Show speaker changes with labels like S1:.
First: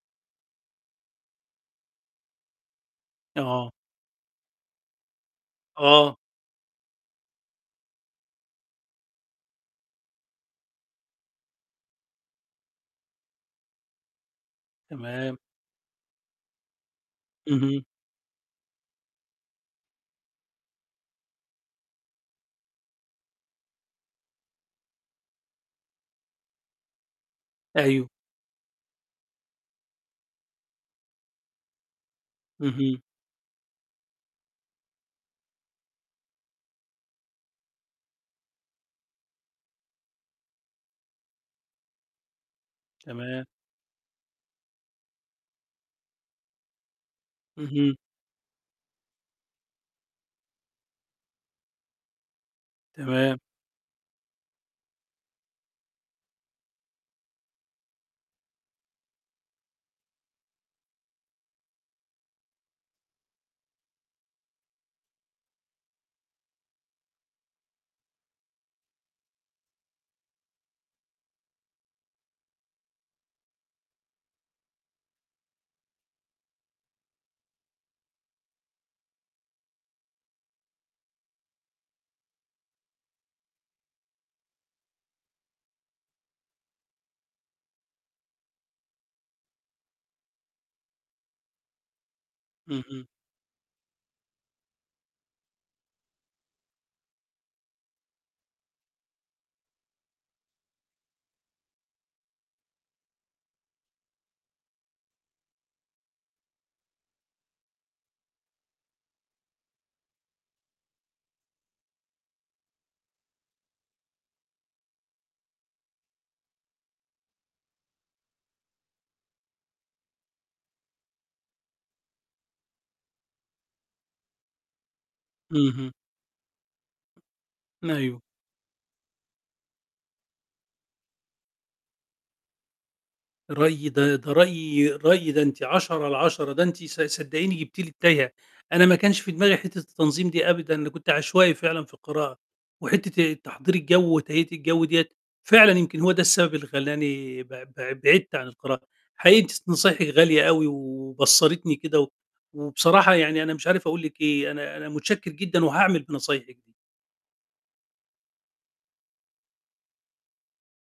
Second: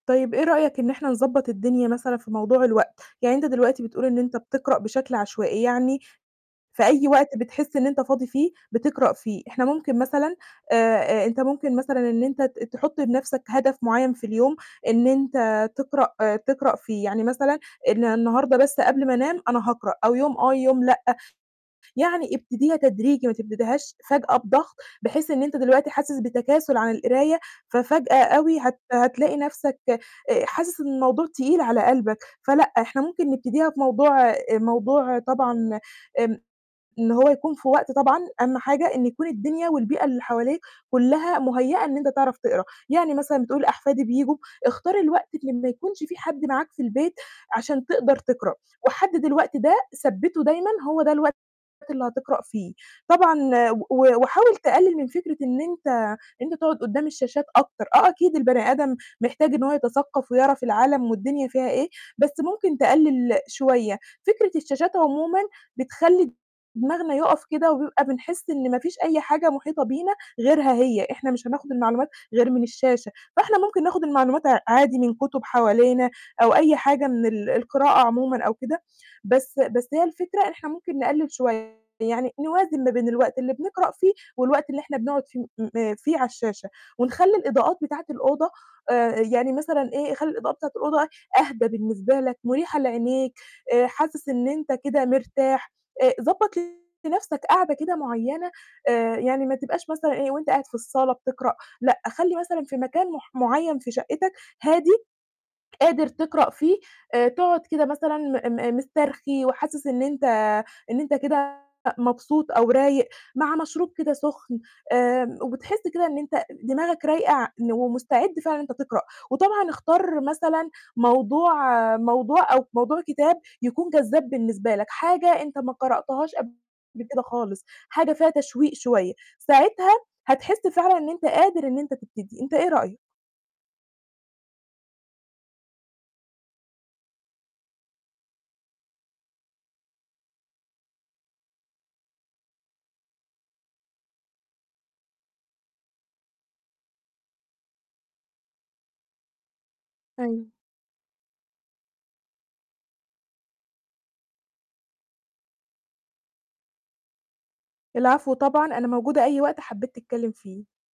S1: طيب إيه رأيك إن إحنا نضبط الدنيا مثلًا في موضوع الوقت، يعني أنت
S2: أها.
S1: دلوقتي بتقول إن أنت بتقرأ بشكل عشوائي، يعني
S2: آه.
S1: في أي وقت بتحس إن أنت فاضي فيه بتقرأ فيه، إحنا ممكن مثلًا آآ آآ، أنت ممكن مثلًا إن أنت ت تحُط لنَفْسك هدف معيّن في اليوم إن
S2: تمام.
S1: أنت تقرأ تقرأ فيه، يعني مثلًا
S2: اهم.
S1: إن النهارده بس قبل ما أنام أنا هاقرأ أو يوم آه، يوم لأ، يعني ابتديها تدريجي ما تبتديهاش فجأة بضغط، بحيث إن أنت دلوقتي حاسس بتكاسُل عن القراية،
S2: أيوه.
S1: ففجأة أوي هت هتلاقي نَفْسك آآ، حاسس إن الموضوع تقيل على قلبك فلأ،
S2: اهم.
S1: إحنا ممكن نبتديها في موضوع آآ، موضوع طبعًا آمم، إن هو يكون في وقت طبعًا أهَم حاجة إنه يكون الدنيا والبيئة اللي حواليك كلّها مُهيّأة إن أنت تعرف تقرأ، يعني مثلًا
S2: تمام.
S1: بتقول أحفادي بييجوا، اختار الوقت اللي ما يكونش في حد معاك في البيت، عشان
S2: اهم.
S1: تقدر تقرأ، وحدد الوقت ده ثبّته دايمًا هو ده الوقت اللي هتقرأ فيه،
S2: تمام.
S1: طبعًا و و وحاول تقلِّل من فكرة إن أنت إن أنت تقعُد قدّام الشاشات أكتر، آه، أكيد البَني آدم محتاج إنه هو يتثقّف ويعرف العالم والدنيا فيها إيه، بس ممكن تقلِّل شوية فكرة الشاشات عمومًا بتخلّي دماغنا يوقَف كده وبيبقى بنحس إن ما فيش أي حاجة مُحيطة بينا غيرها هي، إحنا مش هناخُد المعلومات غير من الشاشة، فإحنا ممكن ناخُد المعلومات ع عادي من كتب حوالينا أو أي حاجة من ال القراءة عمومًا أو كده، بس بس هي الفكرة إحنا ممكن نقلِّل شوية. يعني نوازن ما بين الوقت اللي بنقرأ فيه والوقت اللي إحنا بنقعُد ف [unintelligible] فيه على الشاشة ونخلّي الإضاءات بتاعة الأوضة آآ، آآ يعني مثلًا إيه، خلّي الإضاءة بتاعة الأوضة أهدى بالنسبة لك، مُريحة
S2: اهم.
S1: لعينيك، آآ، حاسس إن أنت كده مرتاح آآ، ضبّط لنَفْسك قاعدة كده معيّنة آآ يعني ما تبقاش مثلًا إيه وأنت قاعد في الصالة بتقرأ لأ، خلّي مثلًا في مكان مح معيّن في شقّتك هادي، قادر تقرأ فيه آآ، تقعُد كده مثلًا م م مِسترخي وحاسس إن أنت إن أنت كده مبسوط أو رايق مع مشروب كده سخن آمم، وبتحس كده إن أنت دماغك رايقة ع ن ومستعد فعلًا إن أنت تقرأ وطبعًا اختار مثلًا موضوع موضوع أو موضوع كتاب يكون جذّاب بالنسبة لك، حاجة أنت ما
S2: اهم.
S1: قرأتهاش قبل كده خالص، حاجة
S2: أيوه.
S1: فيها تشويق شوية ساعتها هتحس فعلًا إن أنت قادر إن أنت تبتدي أنت إيه رأيك؟
S2: رأيي ده ده رأيي رأيي ده أنتِ عَشَرة على عَشَرة ده أنتِ ص صدقيني جبتِ لي التايهة، أنا ما كانش في دماغي حتة التنظيم دي أبدا، أنا كنت عشوائي فعلًا في القراءة وحتة آآ، تحضير الجَو وتهيئة الجَو دِيّة فعلًا يمكن هو ده السبب اللي خلّاني بع بع بعِدت عن القراءة، حقيقي أنتِ س نصايحِك غالية
S1: أيوه.
S2: أوي و وبصّرتني كده، و وبصراحة يعني أنا مش عارف أقول لِك إيه، أنا أنا مُتشكّر جدًا وهاعمل بنصايحِك دي.
S1: العفو طبعًا، أنا موجودة أي وقت حبّيت تتكلّم فيه.